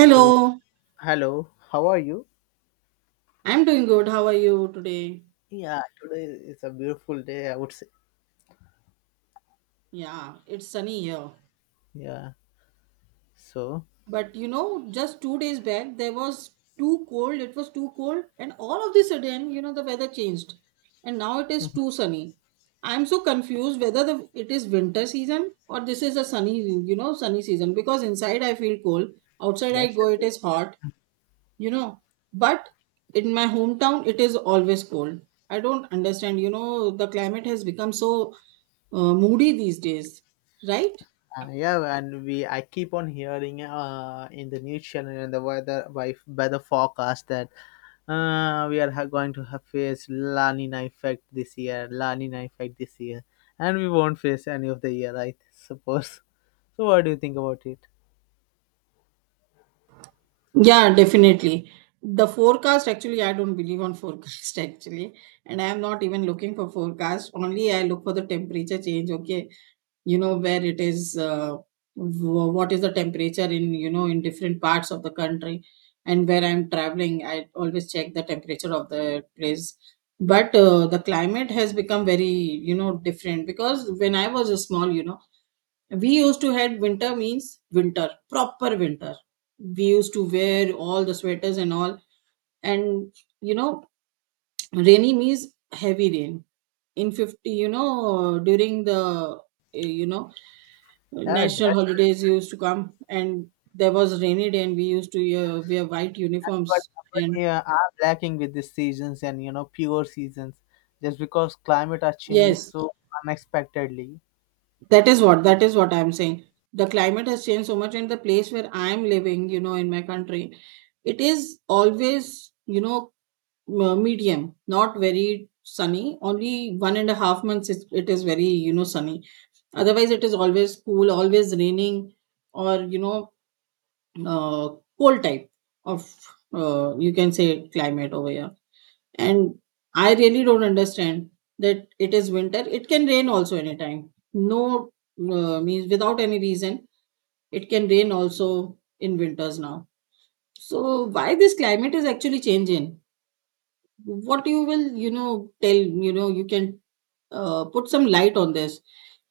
So, hello, how are you? I'm doing good. How are you today? Yeah, today is a beautiful day, I would say. Yeah, it's sunny here. Yeah, so But you know, just 2 days back, there was too cold. It was too cold. And all of the sudden, you know, the weather changed. And now it is mhm, too sunny. I'm so confused whether it is winter season, or this is a sunny, sunny season. Because inside I feel cold, outside I that's go, the it thing. is hot. you know but in my hometown it is always cold. I don't understand, the climate has become so moody these days, right. Yeah, and we I keep on hearing in the news channel and the weather forecast that we are going to have face La Nina effect this year, La Nina effect this year, and we won't face any of the year, I suppose. So, what do you think about it? Yeah, definitely. The forecast, actually I don't believe on forecast actually. And I am not even looking for forecast, only I look for the temperature change, okay. You know where it is, what is the temperature in, in different parts of the country. And where I'm traveling, I always check the temperature of the place. But the climate has become very, different, because when I was small, we used to had winter means winter, proper winter. We used to wear all the sweaters and all. And, you know rainy means heavy rain in 50, during the you know Yeah, national that's holidays used to come, and there was rainy day, and we used to wear white but uniforms, but and yeah, I'm lacking with these seasons and you know pure seasons, just because climate are changing yes, so unexpectedly. that is what I'm saying. The climate has changed so much, and the place where I'm living, in my country it is always, medium, not very sunny. Only 1.5 months it is very, sunny. Otherwise it is always cool, always raining, or uh, cold type of, you can say, climate over here. And I really don't understand that it is winter, it can rain also anytime, no, means without any reason it can rain also in winters now. So why this climate is actually changing? What you will, tell, you can put some light on this.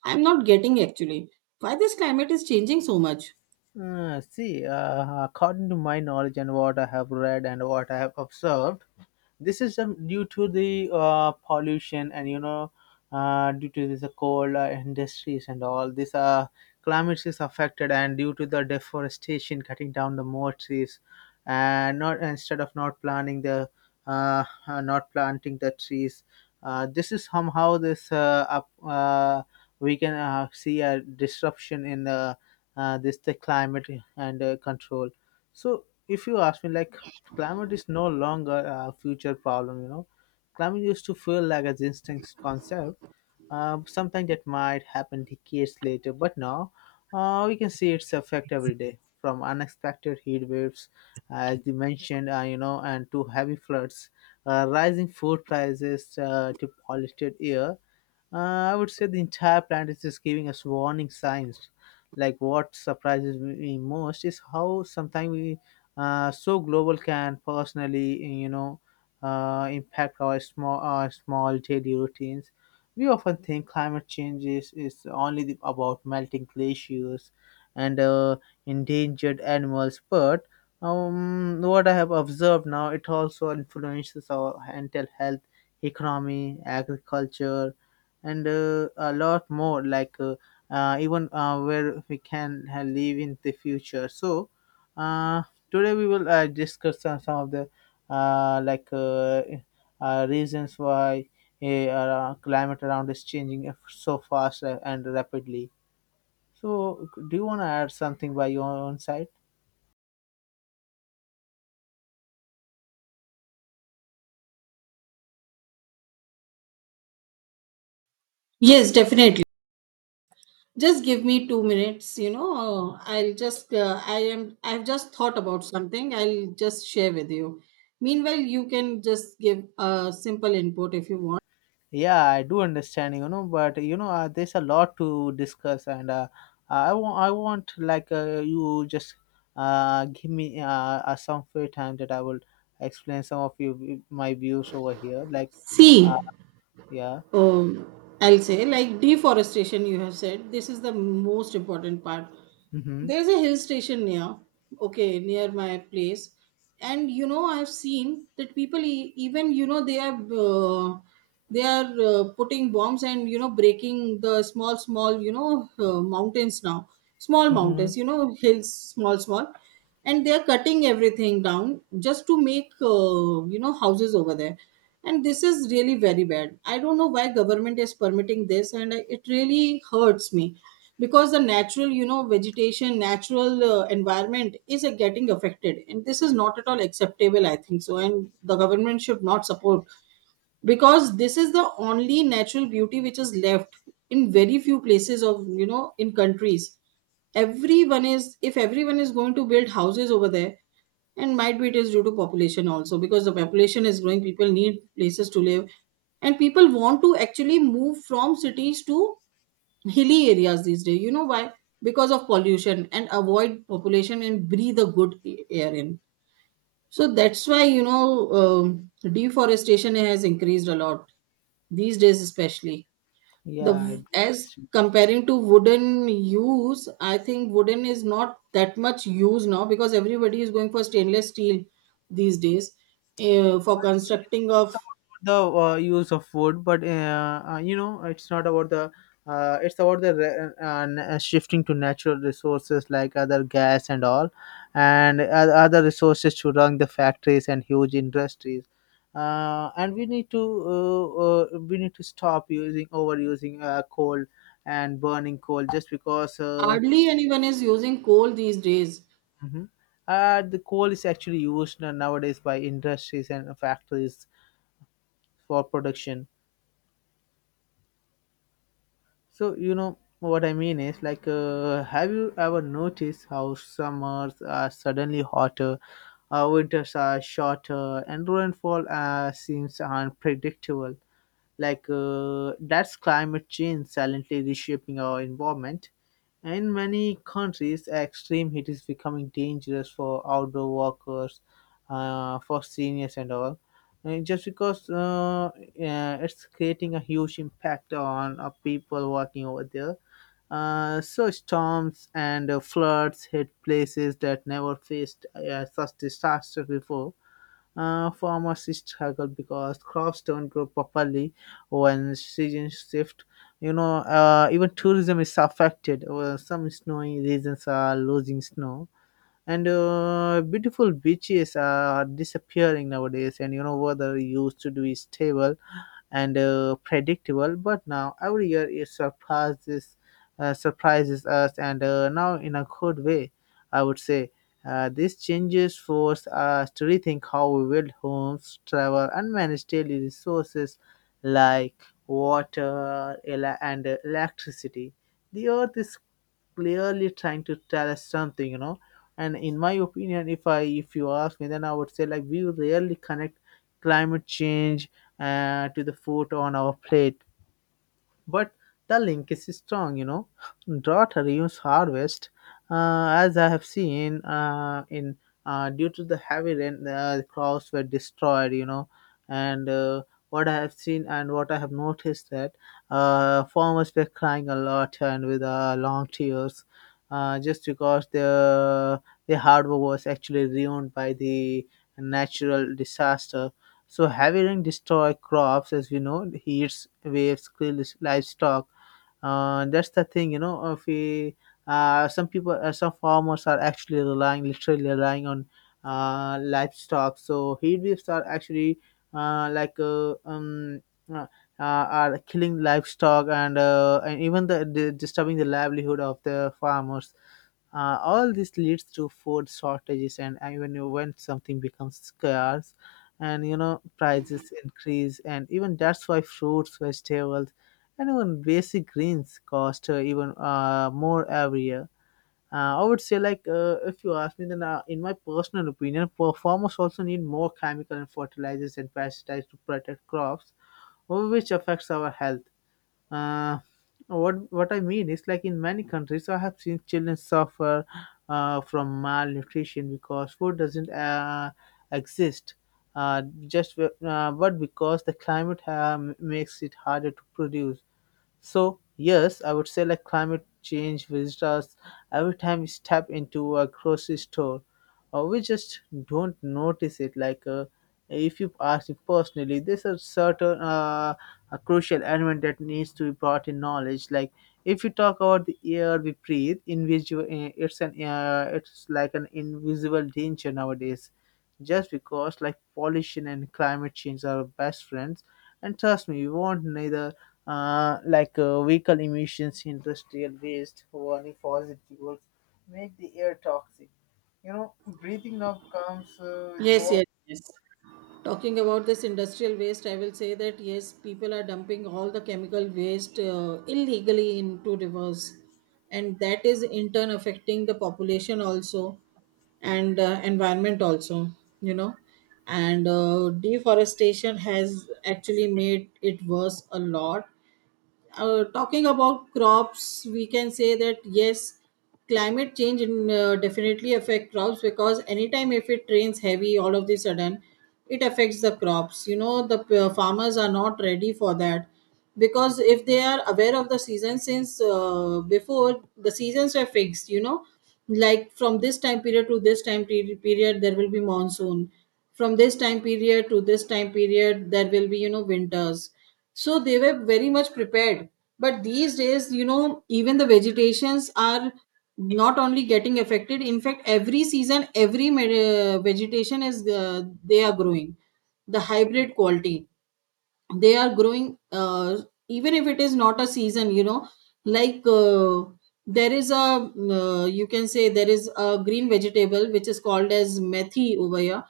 I'm not getting actually why this climate is changing so much. See, according to my knowledge and what I have read and what I have observed, this is due to the pollution and you know due to this coal industries and all this climate is affected and due to the deforestation, cutting down the more trees and not instead of not planting the not planting the trees. This is somehow this we can see a disruption in this the climate and control. So if you ask me, like, climate is no longer a future problem, you know. Climate used to feel like a distinct concept, something that might happen decades later, but now we can see its effect every day from unexpected heat waves, as you mentioned, you know, and to heavy floods, rising food prices to polluted air. I would say the entire planet is giving us warning signs. Like, what surprises me most is how sometimes we so global can personally, you know, impact our small daily routines. We often think climate change is only about melting glaciers and endangered animals, but what I have observed now, it also influences our mental health, economy, agriculture, and a lot more, like even where we can live in the future. So uh, today we will discuss some of the uh, like uh, reasons why climate around is changing so fast and rapidly. So do you want to add something by your own side? Yes, definitely. Just give me 2 minutes, I'll just I've just thought about something, I'll just share with you. Meanwhile you can just give a simple input if you want. Yeah, I do understand, you know, but you know, there's a lot to discuss, and I want, like, you just give me some free time that I will explain some of you my views over here. Like, See, uh, yeah, um, I'll say, like deforestation, you have said, this is the most important part. mm-hmm, There's a hill station near, okay, near my place. And you know, I've seen that people, even they are putting bombs, and you know, breaking the small, small, mountains now, small mm-hmm, mountains, you know, hills, small, small. And they are cutting everything down, just to make houses over there. And this is really very bad. I don't know why government is permitting this, and it really hurts me, because the natural, vegetation, natural environment is getting affected, and this is not at all acceptable, I think so. And the government should not support, because this is the only natural beauty which is left, in very few places of, in countries. Everyone is if everyone is going to build houses over there, and might be it is due to population also, because the population is growing, people need places to live. And people want to actually move from cities to hilly areas these days. You know why? Because of pollution, and avoid population, and breathe a good air in. So that's why, deforestation has increased a lot these days especially. The yeah, I do as understand. comparing to wooden use, I think wooden is not that much used now, because everybody is going for stainless steel these days, for See, constructing it's of. about the use of wood, but you know, it's not about the. It's about the shifting to natural resources like other gas and all, and other resources to run the factories and huge industries. And we need to stop using overusing coal and burning coal just because. Hardly anyone is using coal these days. Mhm. The coal is actually used nowadays by industries and factories for production. So you know what I mean is, like, have you ever noticed how summers are suddenly hotter, winters are shorter, and rainfall seems unpredictable? Like, that's climate change silently reshaping our environment. In many countries, extreme heat is becoming dangerous for outdoor workers, for seniors and all. Just because it's creating a huge impact on people working over there. So storms and floods hit places that never faced such disaster before. Farmers struggle because crops don't grow properly when seasons shift. You know, even tourism is affected. Some snowy regions are losing snow, and beautiful beaches are disappearing nowadays. And you know, weather used to be stable and predictable. But now every year it surprises us, and now in a good way, I would say. These changes force us to rethink how we build homes, travel, and manage daily resources like water and electricity. The earth is clearly trying to tell us something, you know. And in my opinion, if you ask me, then I would say, like, we rarely connect climate change to the food on our plate, but the link is strong, you know. Drought reduce harvest. As I have seen in due to the heavy rain the crops were destroyed, you know. And what I have seen and what I have noticed, that farmers were crying a lot and with long tears, just because their hard work was actually ruined by the natural disaster. So heavy rain destroy crops, as we know, heats, waves, kill livestock. That's the thing, you know. If we, Some people, some farmers are actually relying, literally relying on livestock. So heat waves are actually uh, like uh, um, uh, are killing livestock and even the disturbing the livelihood of the farmers. All this leads to food shortages, and when something becomes scarce, and you know prices increase, and even that's why fruits, vegetables, and even basic greens cost even more every year. I would say, like, if you ask me, then in my personal opinion, farmers also need more chemical and fertilizers and pesticides to protect crops, which affects our health. uh, what I mean is, like, in many countries I have seen children suffer from malnutrition because food doesn't exist, but because the climate makes it harder to produce. So yes, I would say, like, climate change visits us every time we step into a grocery store, or we just don't notice it. Like, if you ask me personally, there's a certain a crucial element that needs to be brought in knowledge. Like, if you talk about the air we breathe, invisible, it's like an invisible danger nowadays. Just because, like, pollution and climate change are best friends, and trust me, we won't neither vehicle emissions, industrial waste, burning fossil fuels, make the air toxic. You know, breathing now comes with Yes, yes, yes. Talking about this industrial waste, I will say that yes, people are dumping all the chemical waste illegally into rivers, and that is in turn affecting the population also, and environment also, you know. And deforestation has actually made it worse a lot. Talking about crops, we can say that yes, climate change definitely affect crops, because anytime if it rains heavy all of the sudden, it affects the crops. You know the farmers are not ready for that, because if they are aware of the season, since before, the seasons were fixed. You know, like from this time period to this time period there will be monsoon. From this time period to this time period there will be, winters. So they were very much prepared, but these days, even the vegetations are not only getting affected, in fact every season every vegetation is, they are growing the hybrid quality. They are growing, even if it is not a season, like, there is a, you can say there is a green vegetable which is called as methi over here.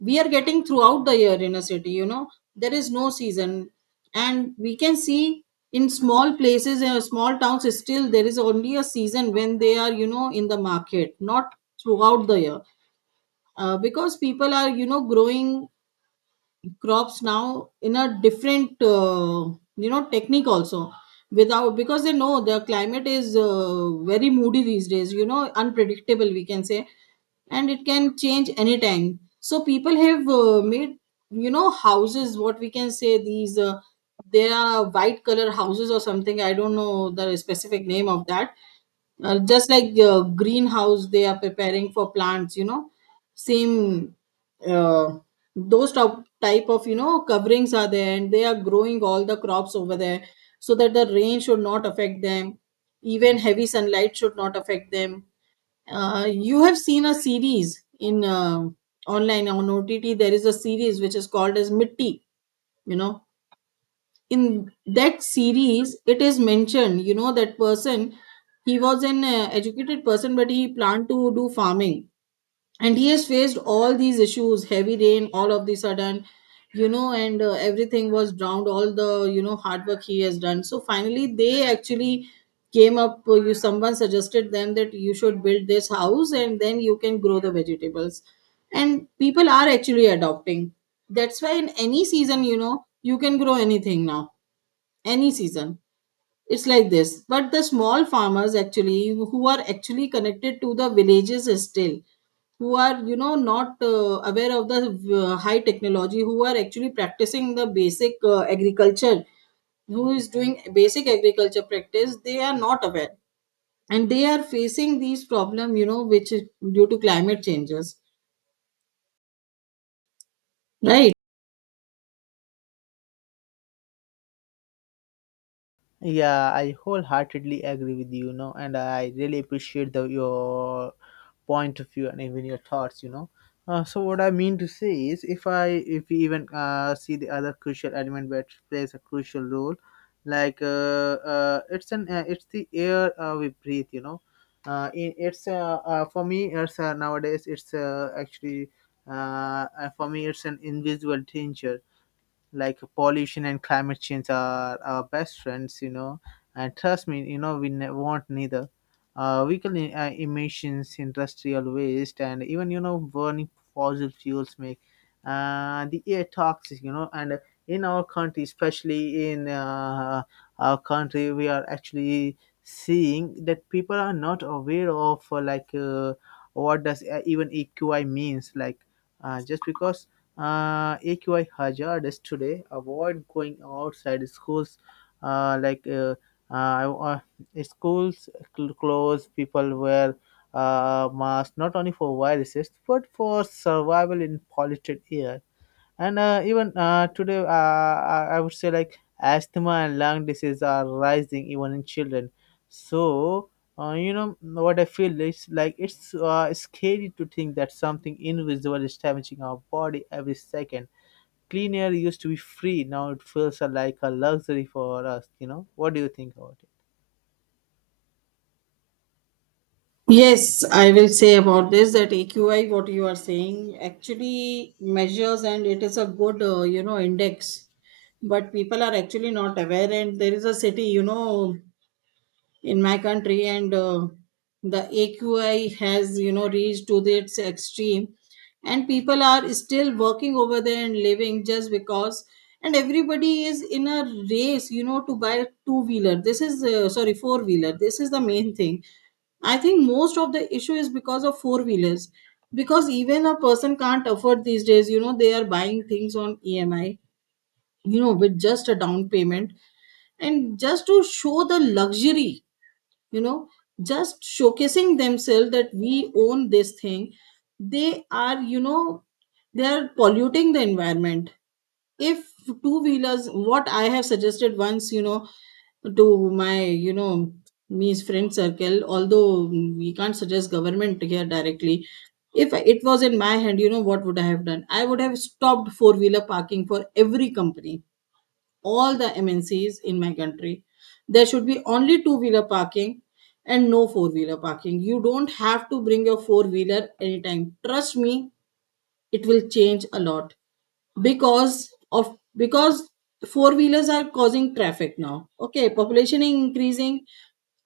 We are getting throughout the year in a city. There is no season, and we can see in small places, in small towns, still there is only a season when they are, in the market, not throughout the year. Because people are, growing crops now in a different technique also. Without, because they know the climate is very moody these days, unpredictable, we can say. And it can change anytime, so people have made, houses, what we can say, these there are white color houses or something, I don't know the specific name of that. Just like, greenhouse they are preparing for plants, same. uh, those type of, coverings are there, and they are growing all the crops over there, so that the rain should not affect them, even heavy sunlight should not affect them. You have seen a series in, online on OTT. There is a series which is called as Mitti, you know. In that series it is mentioned, that person, he was an educated person, but he planned to do farming, and he has faced all these issues, heavy rain all of the sudden, and everything was drowned, all the, hard work he has done. So finally they actually came up, you someone suggested them that you should build this house and then you can grow the vegetables. And people are actually adopting. That's why in any season, you can grow anything now, any season. It's like this, but the small farmers actually, who are actually connected to the villages still, who are, not aware of the high technology, who are actually practicing the basic agriculture, who is doing basic agriculture practice, they are not aware, and they are facing these problem, which is due to climate changes, right. Yeah, I wholeheartedly agree with you, you know, and I really appreciate the your point of view and even your thoughts, you know. So what I mean to say is, if we even see the other crucial element which plays a crucial role, like, it's the air we breathe, you know. In, it's For me it's nowadays it's actually for me it's an invisible danger, like pollution and climate change are our best friends, you know. And trust me, you know, we want neither vehicle emissions, industrial waste, and even you know burning fossil fuels make the air toxic, you know. And in our country, especially in our country, we are actually seeing that people are not aware of what does even eqi means, like, just because equi, hazardous today. Avoid going outside schools. Uh, like uh, uh, uh, Schools close, people wear masks not only for viruses but for survival in polluted air. And even today I would say, like, asthma and lung disease are rising even in children. So you know, what I feel is, like, it's scary to think that something invisible is damaging our body every second. Clean air used to be free; now it feels like a luxury for us. You know, what do you think about it? Yes, I will say about this that AQI, what you are saying, actually measures, and it is a good, index. But people are actually not aware, and there is a city, in my country, and the AQI has, reached to its extreme, and people are still working over there and living, just because. And everybody is in a race, to buy a two wheeler. This is, sorry, four wheeler, this is the main thing. I think most of the issue is because of four wheelers. Because even a person can't afford these days, they are buying things on EMI, with just a down payment, and just to show the luxury, you know, just showcasing themselves that we own this thing, they are you know they are polluting the environment. If two wheelers, what I have suggested once, to my, me's friend circle, although we can't suggest government here directly. If it was in my hand, what would I have done, I would have stopped four wheeler parking for every company, all the MNCs in my country. There should be only two wheeler parking, and no four wheeler parking. You don't have to bring your four wheeler anytime. Trust me, it will change a lot because four wheelers are causing traffic now. Okay, population is increasing.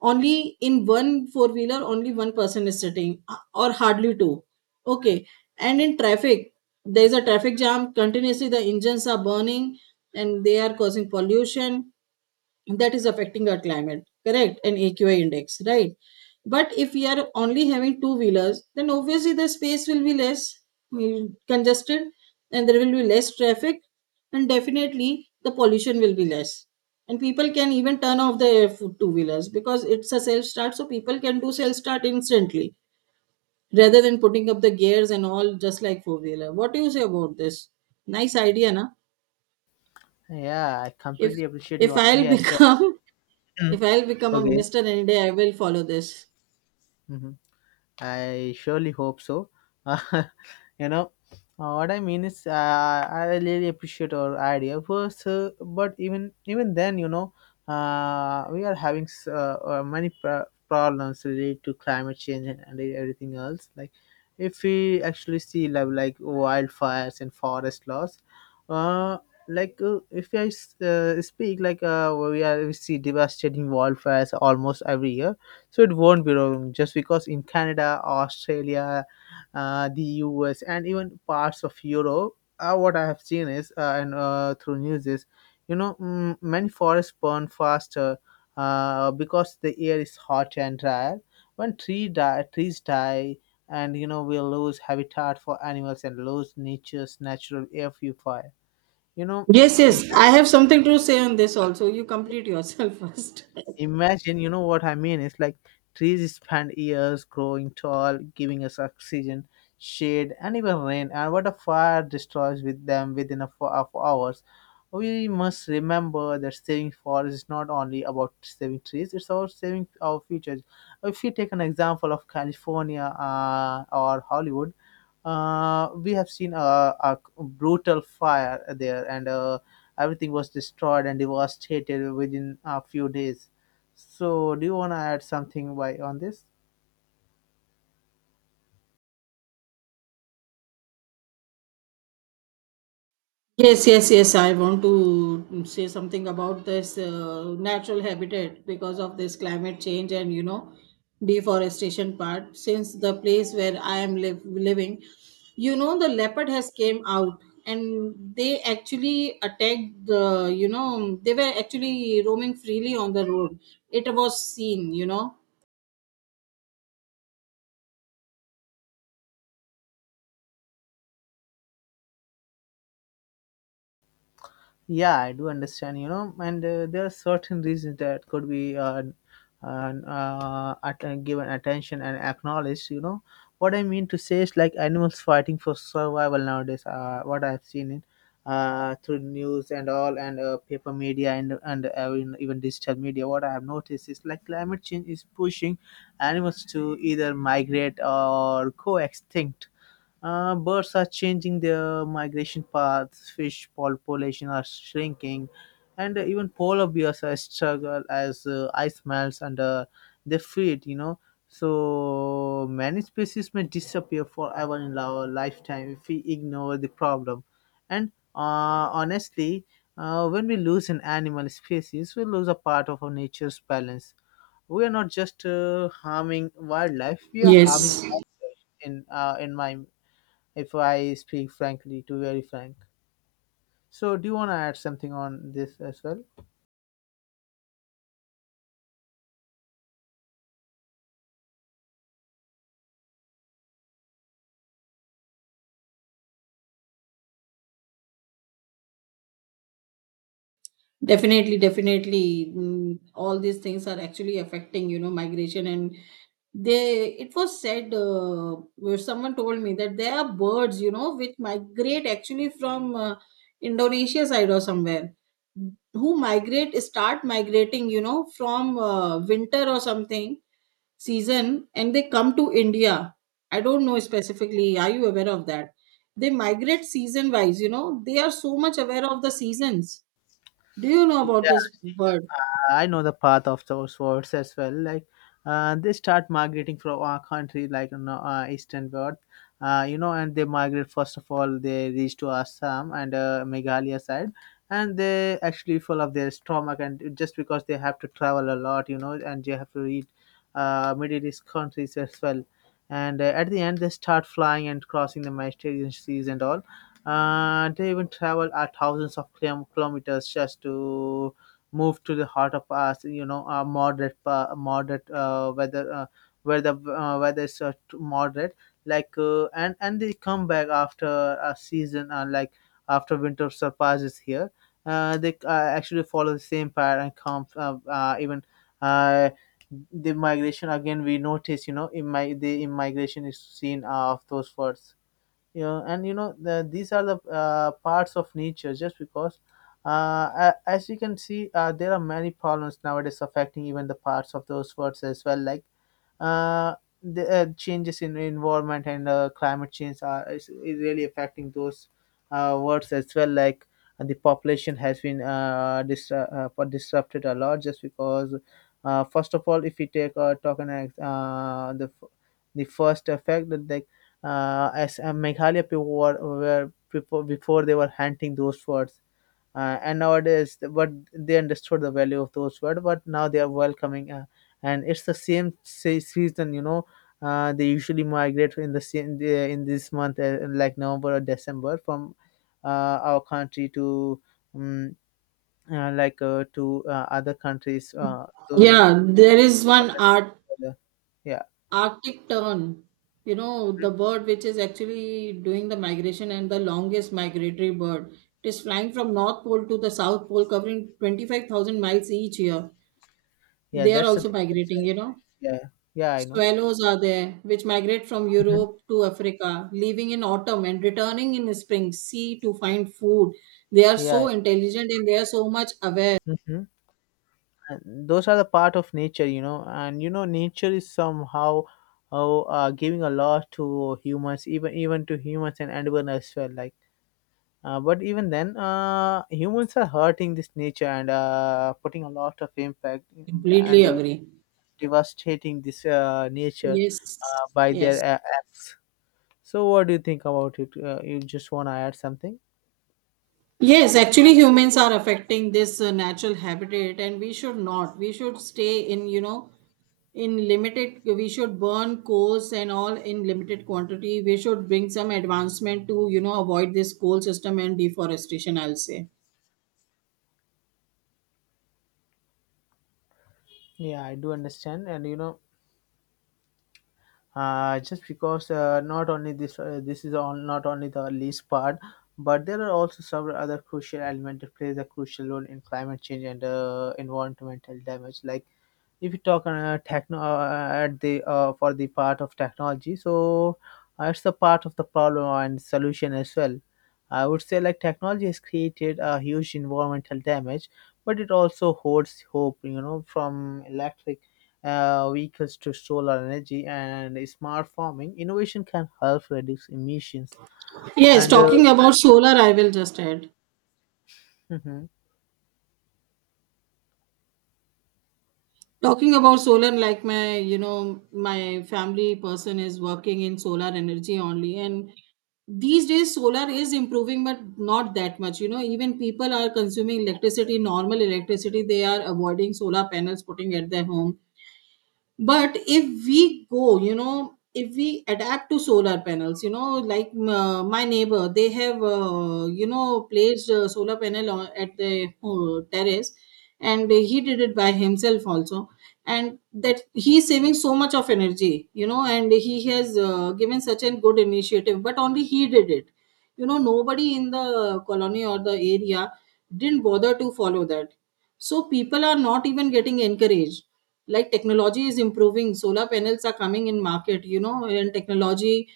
Only in one four wheeler only one person is sitting, or hardly two. Okay. And in traffic there is a traffic jam continuously, the engines are burning and they are causing pollution. That is affecting our climate, correct? And AQI index, right? But if we are only having two wheelers, then obviously the space will be less congested, and there will be less traffic, and definitely the pollution will be less. And people can even turn off their two wheelers because it's a self start, so people can do self start instantly rather than putting up the gears and all, just like four wheeler. What do you say about this? Nice idea na. Yeah, I if completely appreciate if your i'll idea as well. become If I'll become a Okay. minister any day, I will follow this. Mhm. I surely hope so. You know, what I mean is, I really appreciate our idea first, but even then, you know, we are having many problems related to climate change and everything else. Like, if we actually see, like wildfires and forest loss, uh, if I speak, like, we see devastating wildfires almost every year, so it won't be wrong, just because in Canada, Australia, the US, and even parts of Europe, what I have seen is and through news is, you know, mm, many forests burn faster because the air is hot and dry. Trees die, and you know, we lose habitat for animals and lose nature's natural air purifier. You know, Yes, yes, I have something to say on this also. You complete yourself first. imagine, you know what I mean? It's like trees spend years growing tall, giving us oxygen, shade, and even rain. And what a fire destroys with them within a four of hours. We must remember that saving forests is not only about saving trees; it's about saving our future. If you take an example of California or Hollywood, we have seen a brutal fire there, and everything was destroyed and devastated within a few days. So, do you want to add something why on this? Yes, yes, yes. I want to say something about this natural habitat because of this climate change and, you know, deforestation part. Since the place where I am living, you know, the leopard has came out and they actually attacked the, you know, they were actually roaming freely on the road. It was seen, you know. Yeah, I do understand and there are certain reasons that could be given attention and acknowledged. What I mean to say is like animals fighting for survival nowadays, what I've seen in through news and all, and paper media and even digital media, what I have noticed is like climate change is pushing animals to either migrate or go extinct. Birds are changing their migration paths, fish population are shrinking, and even polar bears are struggle as ice melts under their feet. So many species may disappear forever in our lifetime if we ignore the problem. And honestly, when we lose an animal species, we lose a part of our nature's balance. We are not just harming wildlife; we are harming Yes, in environment if I speak frankly, to very frank. So, do you want to add something on this as well? definitely, definitely. Mm, all these things are actually affecting, you know, migration. And they, it was said, where someone told me that there are birds, you know, which migrate actually from Indonesia side or somewhere, who migrate, start migrating, you know, from winter or something season, and they come to India. I don't know specifically. Are you aware of that? They migrate season wise, you know, they are so much aware of the seasons. Do you know about this bird? I know the path of those words as well. Like they start migrating from our country, like, easternward. And they migrate first of all. They reach to Assam and Meghalaya side, and they actually full of their stomach, and just because they have to travel a lot, and they have to read Middle East countries as well. And at the end, they start flying and crossing the Mediterranean seas and all. They even travel at thousands of kilometers just to move to the heart of us, moderate, moderate weather, where the weather is moderate, like, and they come back after a season, like after winter surpasses here. They actually follow the same pattern and come even uh, the migration again we notice in my the immigration is seen of those words. Yeah. And these are the parts of nature just because uh, as you can see there are many problems nowadays affecting even the parts of those words as well like uh, the changes in environment and climate change is really affecting those words as well like the population has been disrupted a lot just because first of all if we take talk an the first effect that like as Meghalaya people were before they were hunting those words and nowadays but they understood the value of those words but now they are welcoming and it's the same season they usually migrate in the same in this month like November or December from our country to um, other countries. Those Yeah, there is one art, uh, yeah. Arctic tern. You know, the bird which is actually doing the migration and the longest migratory bird. It is flying from North Pole to the South Pole, covering 25,000 miles each year. Yeah, They are that's the also thing. migrating, you know. Yeah. Yeah, I know. Swallows are there, which migrate from Mhm. Europe to Africa, leaving in autumn and returning in spring, sea to find food. They are so Yeah. intelligent and they are so much aware. Mhm. And those are the part of nature, and nature is somehow giving a lot to humans, even to humans and animals as well, like but even then humans are hurting this nature and putting a lot of impact Completely and agree. devastating this nature Yes. By their Yes. Acts. So what do you think about it? You just want to add something? Yes, actually, humans are affecting this natural habitat, and we should not. We should stay in, you know, in limited, we should burn coals and all in limited quantity. We should bring some advancement to, you know, avoid this coal system and deforestation, I'll say. Yeah, I do understand. And just because not only this is on not only the least part, but there are also several other crucial elements that plays a crucial role in climate change and environmental damage. Like if you talk techno at the for the part of technology, so it's a part of the problem and solution as well. I would say like technology has created a huge environmental damage, but it also holds hope from electric vehicles to solar energy, and smart farming innovation can help reduce emissions. Yes, And talking about solar, I will just add. mhm. Talking about solar, like my, you know, my family person is working in solar energy only. And these days, solar is improving, but not that much. You know, even people are consuming electricity, normal electricity, they are avoiding solar panels putting at their home. But if we go, you know, if we adapt to solar panels, you know, like my neighbor, they have you know, placed a solar panel on, at the terrace, and he did it by himself also. And that, he's saving so much of energy, you know, and he has given such a good initiative, but only he did it. You know, nobody in the colony or the area didn't bother to follow that. So people are not even getting encouraged. Like technology is improving, solar panels are coming in market, you know, and technology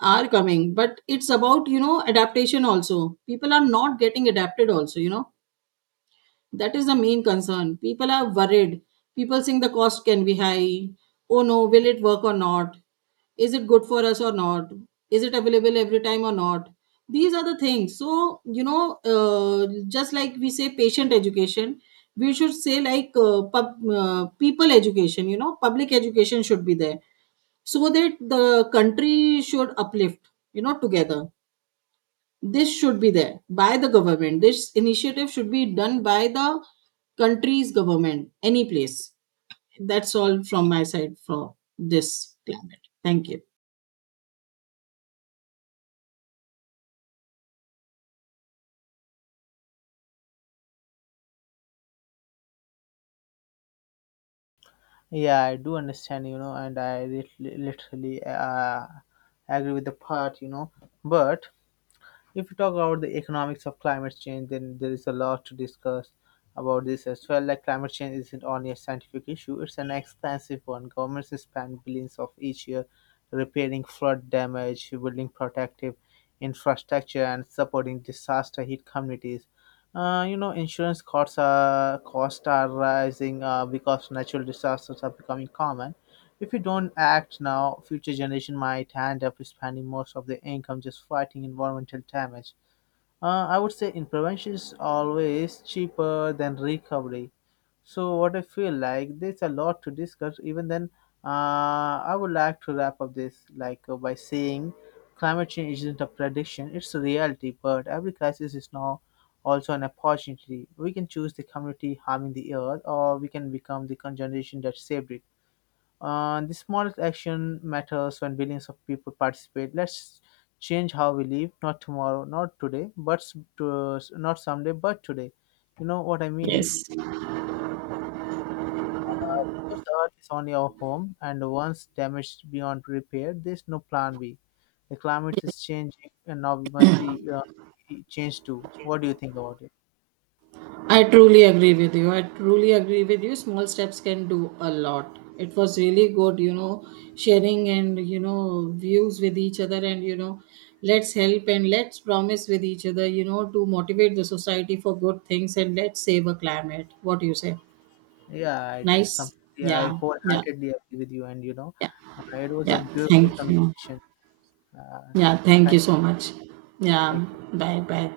are coming, but it's about, you know, adaptation also, people are not getting adapted also, you know. That is the main concern. People are worried. People think the cost can be high. Oh no, will it work or not? Is it good for us or not? Is it available every time or not? These are the things. So, you know, just like we say patient education, we should say like people education, you know, public education should be there, so that the country should uplift, you know, together. This should be there by the government. This initiative should be done by the country's government any place. That's all from my side for this planet. Thank you. Yeah, I do understand and I literally agree with the part, but if we talk about the economics of climate change, then there is a lot to discuss about this as well. Like climate change isn't only a scientific issue, it's an expensive one. Governments spend billions of each year repairing flood damage, building protective infrastructure, and supporting disaster hit communities. Insurance costs are rising because natural disasters are becoming common. If we don't act now, future generation might end up spending most of their income just fighting environmental damage. I would say in prevention is always cheaper than recovery. So what I feel like there's a lot to discuss. Even then, I would like to wrap up this like by saying, climate change isn't a prediction; it's a reality. But every crisis is now also an opportunity. We can choose the community harming the earth, or we can become the generation that saved it. The smallest action matters when billions of people participate. Let's change how we live, not tomorrow, not today, but not someday, but today. You know what I mean is, Yes. because the earth is only our home, and once damaged beyond repair, there's no plan B. The climate is changing, and now we must change too. What do you think about it? I truly agree with you. I truly agree with you. Small steps can do a lot. It was really good, you know, sharing and, you know, views with each other and, you know, let's help and let's promise with each other, you know, to motivate the society for good things and let's save a climate. What do you say? Yeah, I Nice. completely, I Yeah. Yeah. wholeheartedly agree with you, Yeah. It was a Yeah. beautiful Thank you. conversation. Uh, Yeah. Thank you Thank you. so much. Yeah. Take care. Bye. Bye.